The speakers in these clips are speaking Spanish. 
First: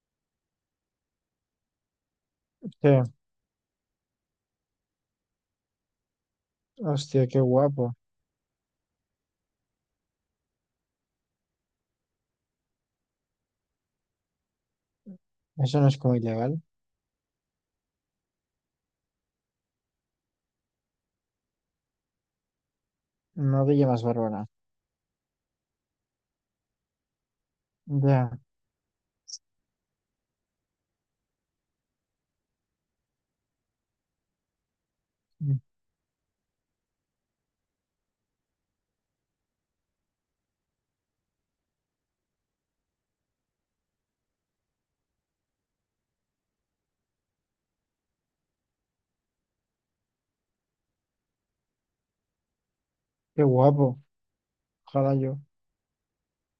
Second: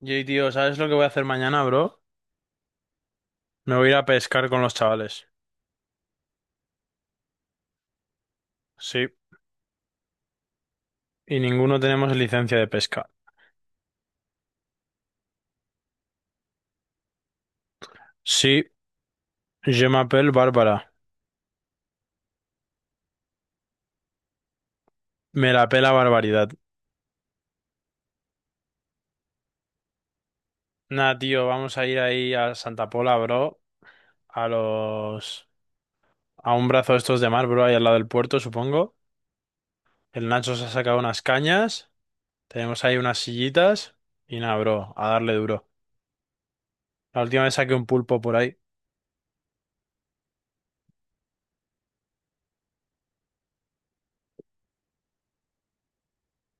Jay, tío, ¿sabes lo que voy a hacer mañana, bro? Sí, Me voy a ir a pescar con los chavales. hostia, qué guapo. Sí, y ninguno tenemos licencia de pesca. Eso no es como ilegal. Sí, je m'appelle Bárbara. No Villa más Bárbara. Me la pela barbaridad. Ya, Nah, tío, vamos a ir ahí a Santa Pola, bro. A los... mm, A un brazo de estos de mar, bro, ahí al lado del puerto, supongo. El Nacho se ha sacado unas cañas. Tenemos ahí unas sillitas. Y nada, bro, a darle duro. La última vez saqué un pulpo por ahí. qué guapo. Ojalá yo.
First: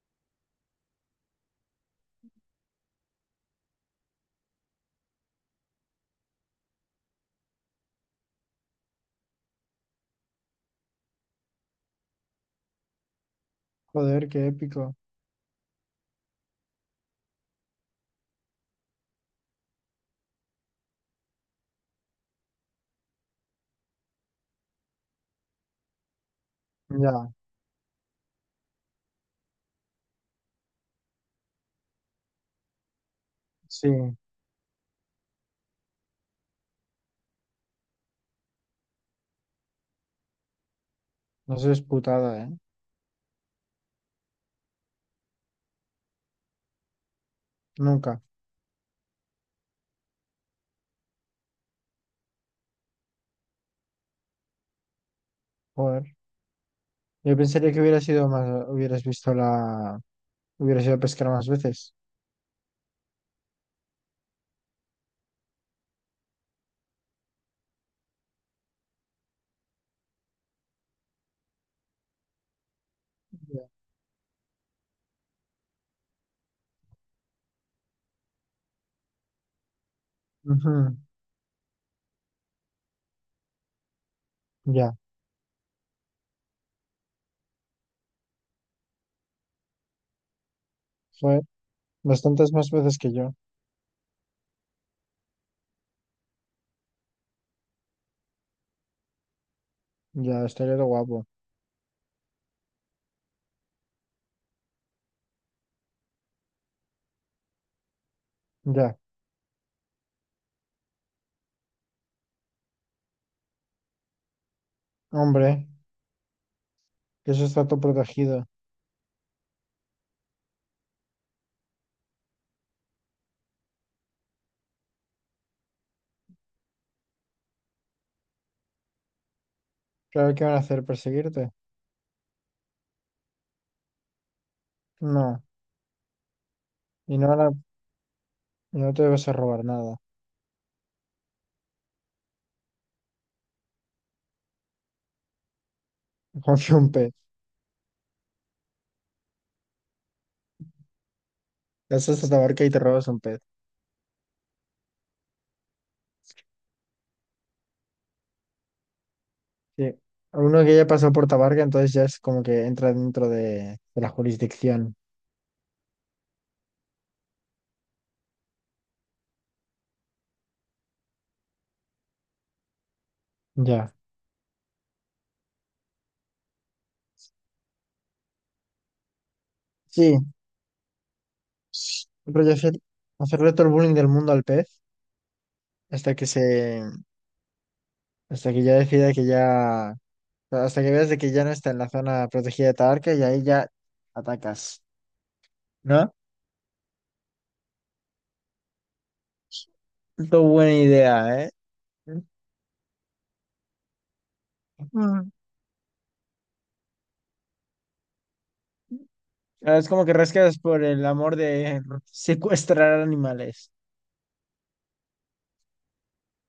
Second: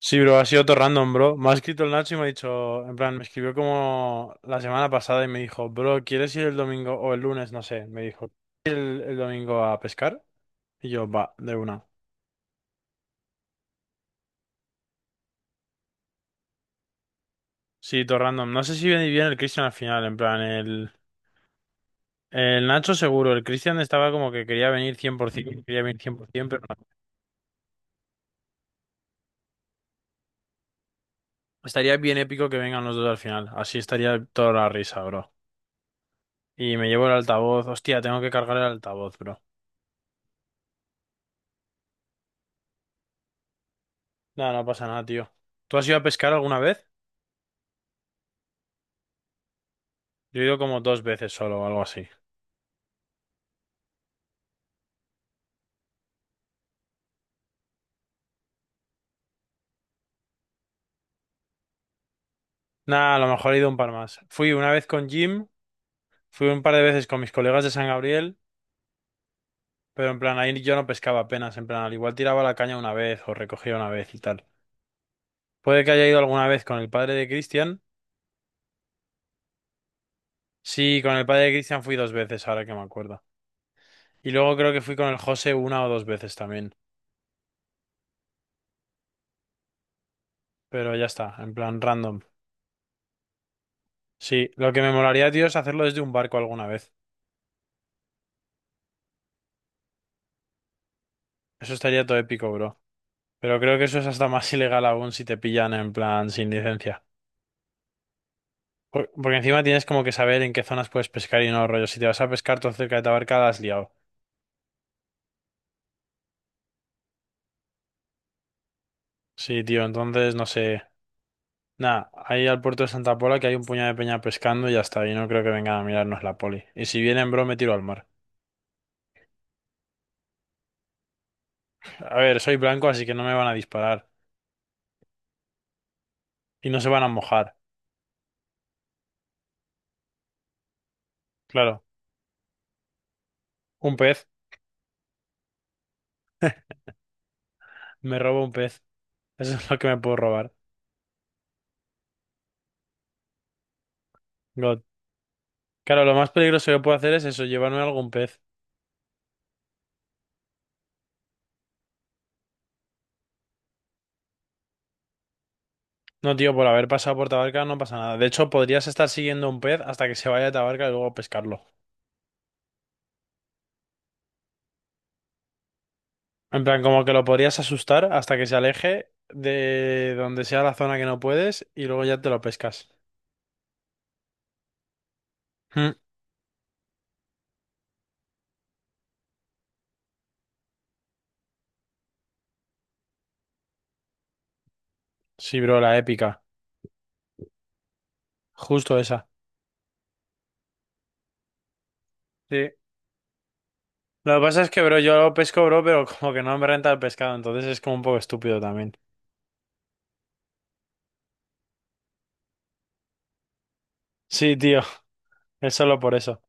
Sí, bro, ha sido todo random, bro. Me ha escrito el Nacho y me ha dicho, en plan, me escribió como la semana pasada y me dijo, bro, ¿quieres ir el domingo o el lunes? No sé. Me dijo, ¿quieres ir el domingo a pescar? Y yo, va, de una. Joder, qué épico. Sí, todo random. No sé si viene bien el Cristian al final, en plan, el Nacho seguro. El Cristian estaba como que quería venir cien por que quería venir 100%, pero no. Ya, Estaría bien épico que vengan los dos al final. Así sí. estaría toda la risa, bro. Y me llevo el altavoz. Hostia, tengo que cargar el altavoz, bro. No seas putada, ¿eh? No, no pasa nada, tío. ¿Tú has ido a pescar alguna vez? Nunca. Yo he ido como dos veces solo o algo así. Joder. Yo pensaría que hubiera sido más, hubieras visto hubieras ido a pescar más veces. Nada, a lo mejor he ido un par más. Fui una vez con Jim, fui un par de veces con mis colegas de San Gabriel, pero en plan ahí yo no pescaba apenas, en plan al igual tiraba la caña una vez o Ya. recogía una vez y tal. Puede que haya ido alguna vez con el padre de Cristian. Ujú, Sí, con el padre de Cristian fui dos veces, ahora que me acuerdo. Y luego creo que fui ya, con el José una o dos veces también. Pero ya está, joder. en plan random. Bastantes más veces que yo. Sí, lo que me molaría, tío, es hacerlo desde un barco alguna vez. Ya, estaría de guapo. Eso estaría todo épico, bro. Pero creo que eso es hasta más ilegal aún si te pillan en plan sin licencia. Ya, Porque encima tienes como que saber en qué zonas puedes pescar y no, rollo. Si te vas a pescar todo cerca de Tabarca, la has liado. hombre, que eso está todo protegido. Sí, tío, entonces no sé. Nada, ahí al puerto de Santa Pola que hay un puñado de peña pescando y ya está. Y no creo que vengan a mirarnos la poli. Y si vienen, bro, me tiro al mar. Claro que van a hacer perseguirte. A ver, soy blanco, así que no me van a disparar. No, Y no se van a y no van a- mojar. y no te vas a robar nada. Claro, un pez. Confía un pez. Me robo un pez. Eso es lo que me puedo robar. Eso es Tabarca y te robas un pez. God. Claro, lo más peligroso que puedo hacer es eso, llevarme algún pez. Sí. Uno que ya pasó por Tabarca, entonces ya es como que entra dentro de la jurisdicción. No, tío, por haber pasado por Tabarca no pasa nada. De hecho, podrías estar siguiendo un pez hasta que se vaya a Tabarca y luego pescarlo. Ya. En plan, como que lo podrías asustar hasta que se aleje de Sí. donde sea la zona que no puedes y luego ya te lo Rollo pescas. hacerle todo el bullying del mundo al pez Mm. hasta que se, hasta que ya decida que ya, hasta que veas de que ya no está en la zona protegida de Tabarca y ahí ya atacas. Sí, bro, la ¿No? épica. Justo esa. Qué buena idea, ¿eh? Sí. Lo que pasa es que, bro, yo Mm. lo pesco, bro, pero como que no me renta el pescado, entonces es como un poco estúpido también. Es como que rascas por el amor de secuestrar animales. Sí, tío, es solo por eso.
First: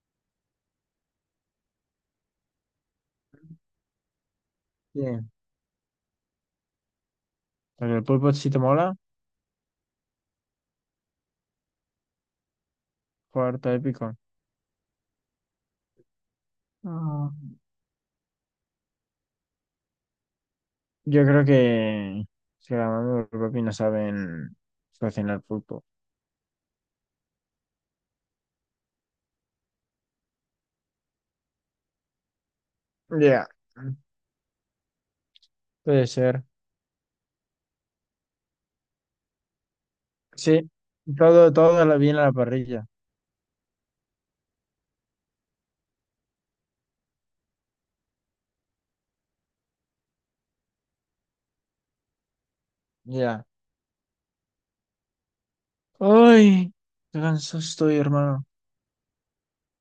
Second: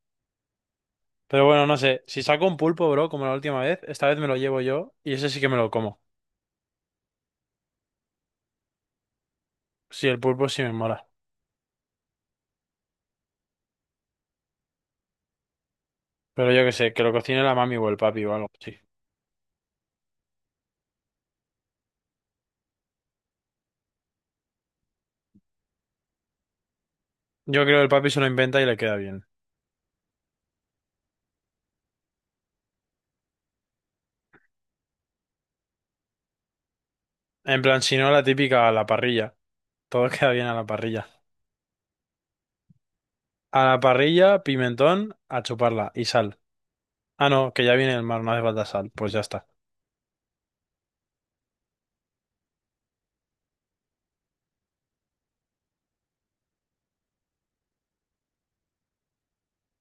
Pero bueno, no sé. Si saco un pulpo, bro, como la última vez, esta vez me lo llevo yo Sí. y ese sí que me lo como. El pulpo sí te mola, Sí, el pulpo sí me mola. cuarto épico. Pero yo qué sé, que lo Ah. cocine la mami o el papi o algo, sí. Yo creo que si la mami y el papi no saben cocinar pulpo. Yo creo que el papi se lo inventa y le queda bien. Ya, puede ser. En plan, si no, la típica a la parrilla. Todo queda bien a Sí, la parrilla. Todo lo viene a la parrilla. A la parrilla, pimentón, a chuparla y sal. Ah, no, que ya viene el mar, no hace falta sal. Pues ya está. Ya. Ay, qué cansado estoy, hermano.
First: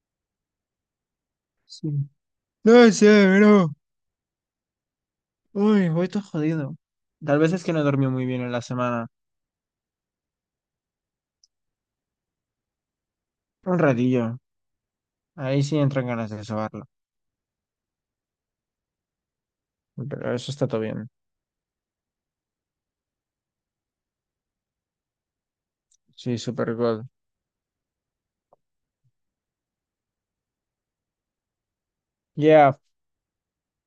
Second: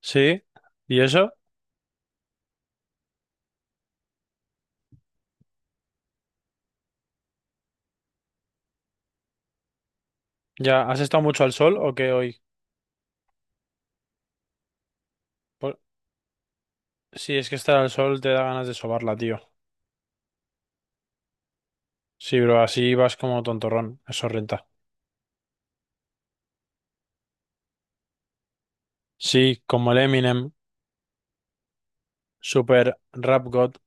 Sí. ¿Y eso? Sí. No sé, bro. Uy, voy todo jodido. Tal vez es que no dormí muy bien en la semana. ¿Ya has estado mucho al sol o qué hoy? Un ratillo. Ahí Por- sí entran ganas de sobarlo. Sí, es que estar al sol te da ganas de sobarla, tío. Pero eso está todo bien. Sí, bro, así vas como tontorrón. Eso renta. Sí, super good. Sí, como el Eminem. Ya, Super rap god.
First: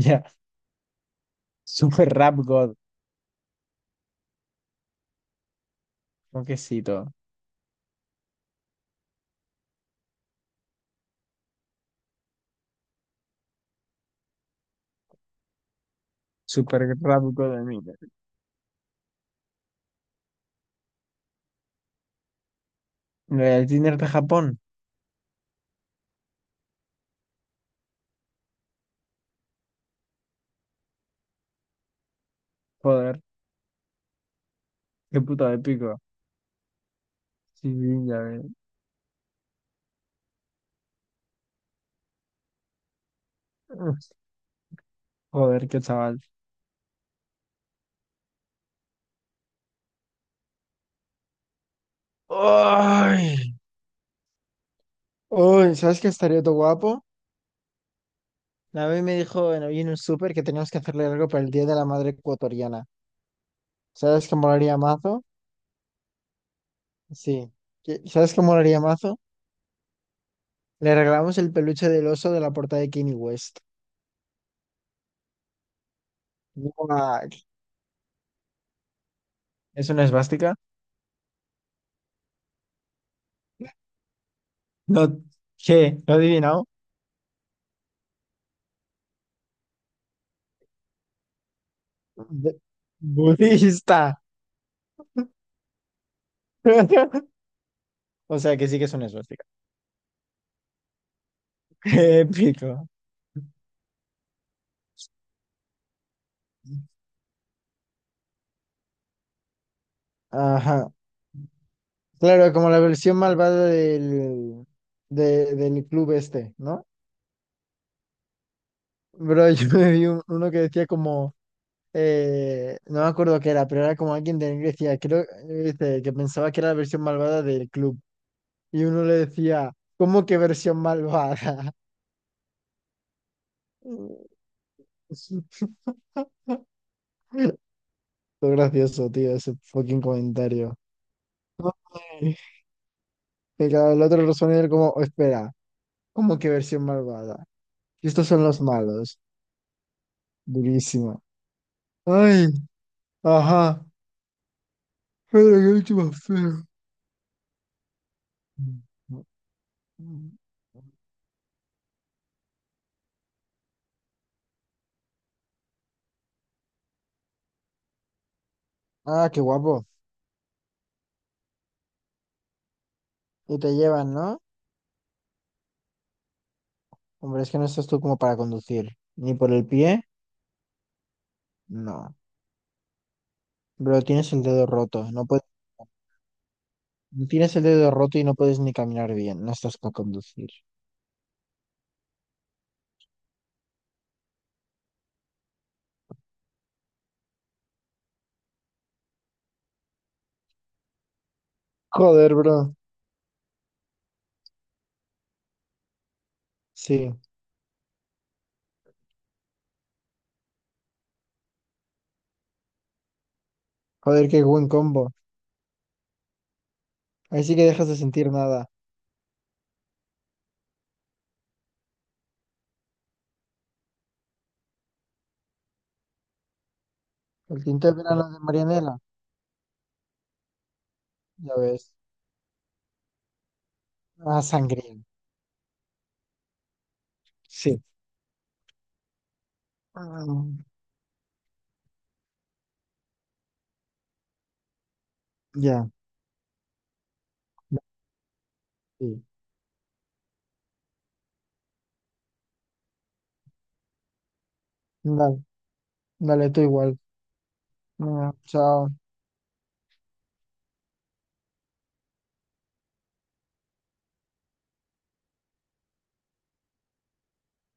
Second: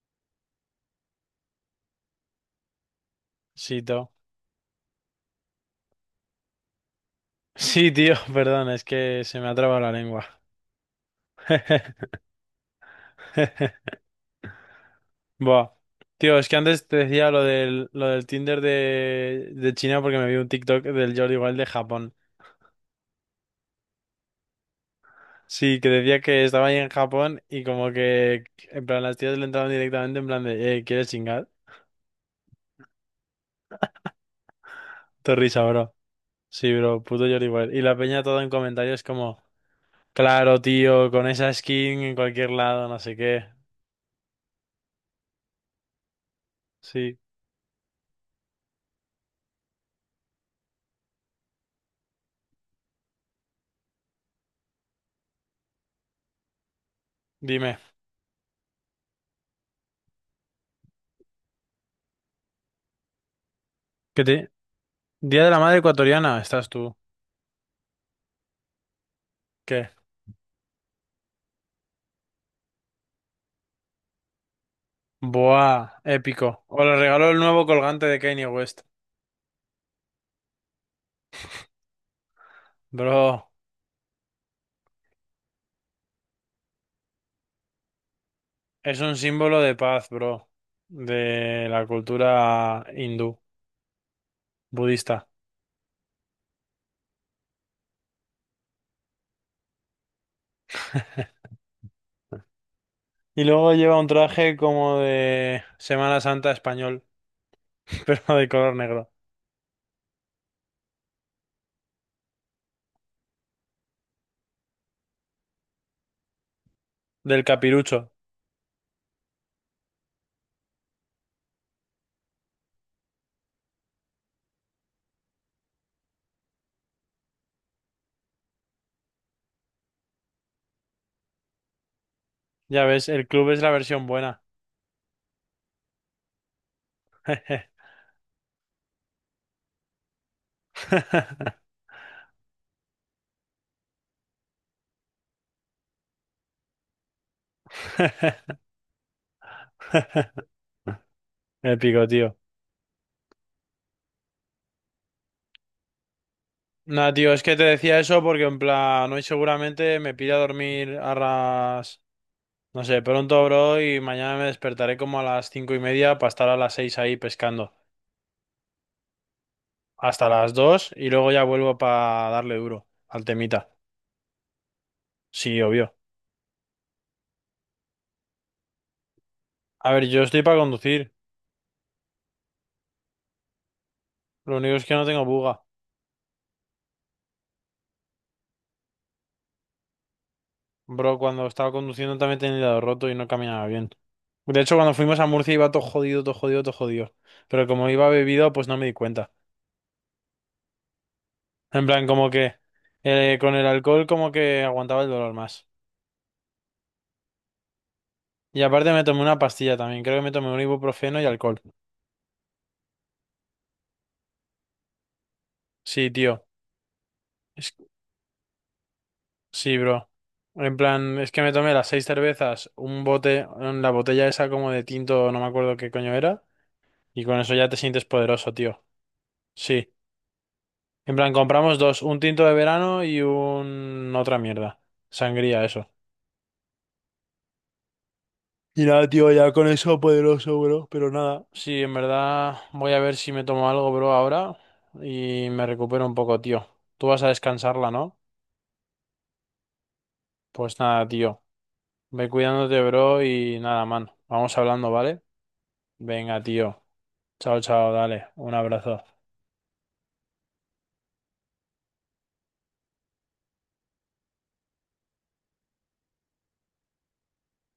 ya. Super Rap God, Sí, tío. quesito. Sí, tío, perdón, es que se me ha trabado la lengua. Buah. Tío, es que Super antes te Rap decía lo God de mí. del, lo del Tinder de China porque me vi un TikTok del Jordi igual de Japón. El Tinder de Japón. Sí, que decía que estaba ahí en Japón y como que, en plan, las tías le entraban directamente en plan de, ¿quieres chingar? Joder, qué Te puta de risa, bro. pico. Sí, bro, puto Jordi Sí, igual. Y la sí, ya peña todo ves. en comentarios como, claro, tío, con esa skin en cualquier lado, no sé qué. Uf, joder, qué chaval. Sí, Ay, uy, ¿sabes qué estaría todo guapo? dime. La vez me dijo en, hoy en un súper que teníamos que hacerle algo para el Día de la Madre Ecuatoriana. ¿Qué ¿Sabes qué te... molaría mazo? Día de la Madre Ecuatoriana, estás tú. Sí. ¿Sabes qué molaría mazo? ¿Qué? Le regalamos el peluche del oso de la portada de Kanye West. Buah, épico. O le regaló Guau, el nuevo colgante de Kanye West. ¿es una esvástica? Bro, No, ¿qué? ¿Lo adivinamos? es un símbolo de paz, bro, de la de- cultura hindú, budista. budista. O sea que sí que es una esvástica. Épico. Y luego lleva un traje como de Semana Santa español, pero de color negro, Ajá. Claro, como la versión malvada del club este, ¿no? del capirucho. Bro, yo me vi uno que decía como, no me acuerdo qué era, pero era como alguien de Grecia, creo, dice, que pensaba que era la versión malvada del club. Y uno le decía, ¿cómo que versión malvada? Ya ves, el club es la versión buena. Todo gracioso, tío, ese fucking comentario. Ay, y claro, el otro respondió él como, "Oh, espera, ¿cómo que versión malvada? Y estos son los malos. Durísimo. Épico, tío. Ay, ajá. Pero qué bicho más feo. Nah, tío, es que te decía eso porque en plan, hoy seguramente me pira a dormir a las... No sé, pronto, bro, y mañana me despertaré como a las 5:30 para estar a las 6 ahí pescando. Ah, qué guapo. Hasta las 2 y luego ya vuelvo para darle duro al Y temita. te llevan, ¿no? Sí, obvio. Hombre, es que no estás tú como para conducir. Ni por el A ver, pie, yo estoy para conducir. no. Pero tienes el Lo dedo único es que no roto. tengo No puedes, buga. tienes el dedo roto y no puedes ni caminar bien. No estás para conducir. Bro, cuando estaba conduciendo también tenía el dedo roto y no caminaba bien. De hecho, cuando fuimos a Murcia iba todo jodido, todo jodido, todo jodido. Pero como iba bebido, pues no me di cuenta. En plan, como Joder, que bro. Con el alcohol como que aguantaba el dolor más. Sí. Y aparte me tomé una pastilla también. Creo que me tomé un ibuprofeno y alcohol. Joder, qué buen combo. Sí, tío. Ahí sí que Es dejas de sentir nada. Sí, bro. En plan, es que me tomé las seis cervezas, un bote, en la botella esa como de tinto, no me acuerdo qué coño era, y con eso El ya te tinto de sientes la de poderoso, tío. Marianela, Sí. En plan, ya compramos ves. dos, un tinto de verano y un... otra Ah, mierda. sangría. Sangría, eso. Sí. Y nada, tío, ya con eso Ah, poderoso, bro, pero nada. Sí, en verdad voy a ver si me tomo algo, bro, ahora y me ya. recupero un poco, tío. Tú vas a descansarla, ¿no? Sí. Pues nada, tío. Ve cuidándote, bro, y nada, man. Vamos hablando, ¿vale? Dale, Venga, dale tú tío. igual. Chao, chao, dale. Ah, Un chao. abrazo.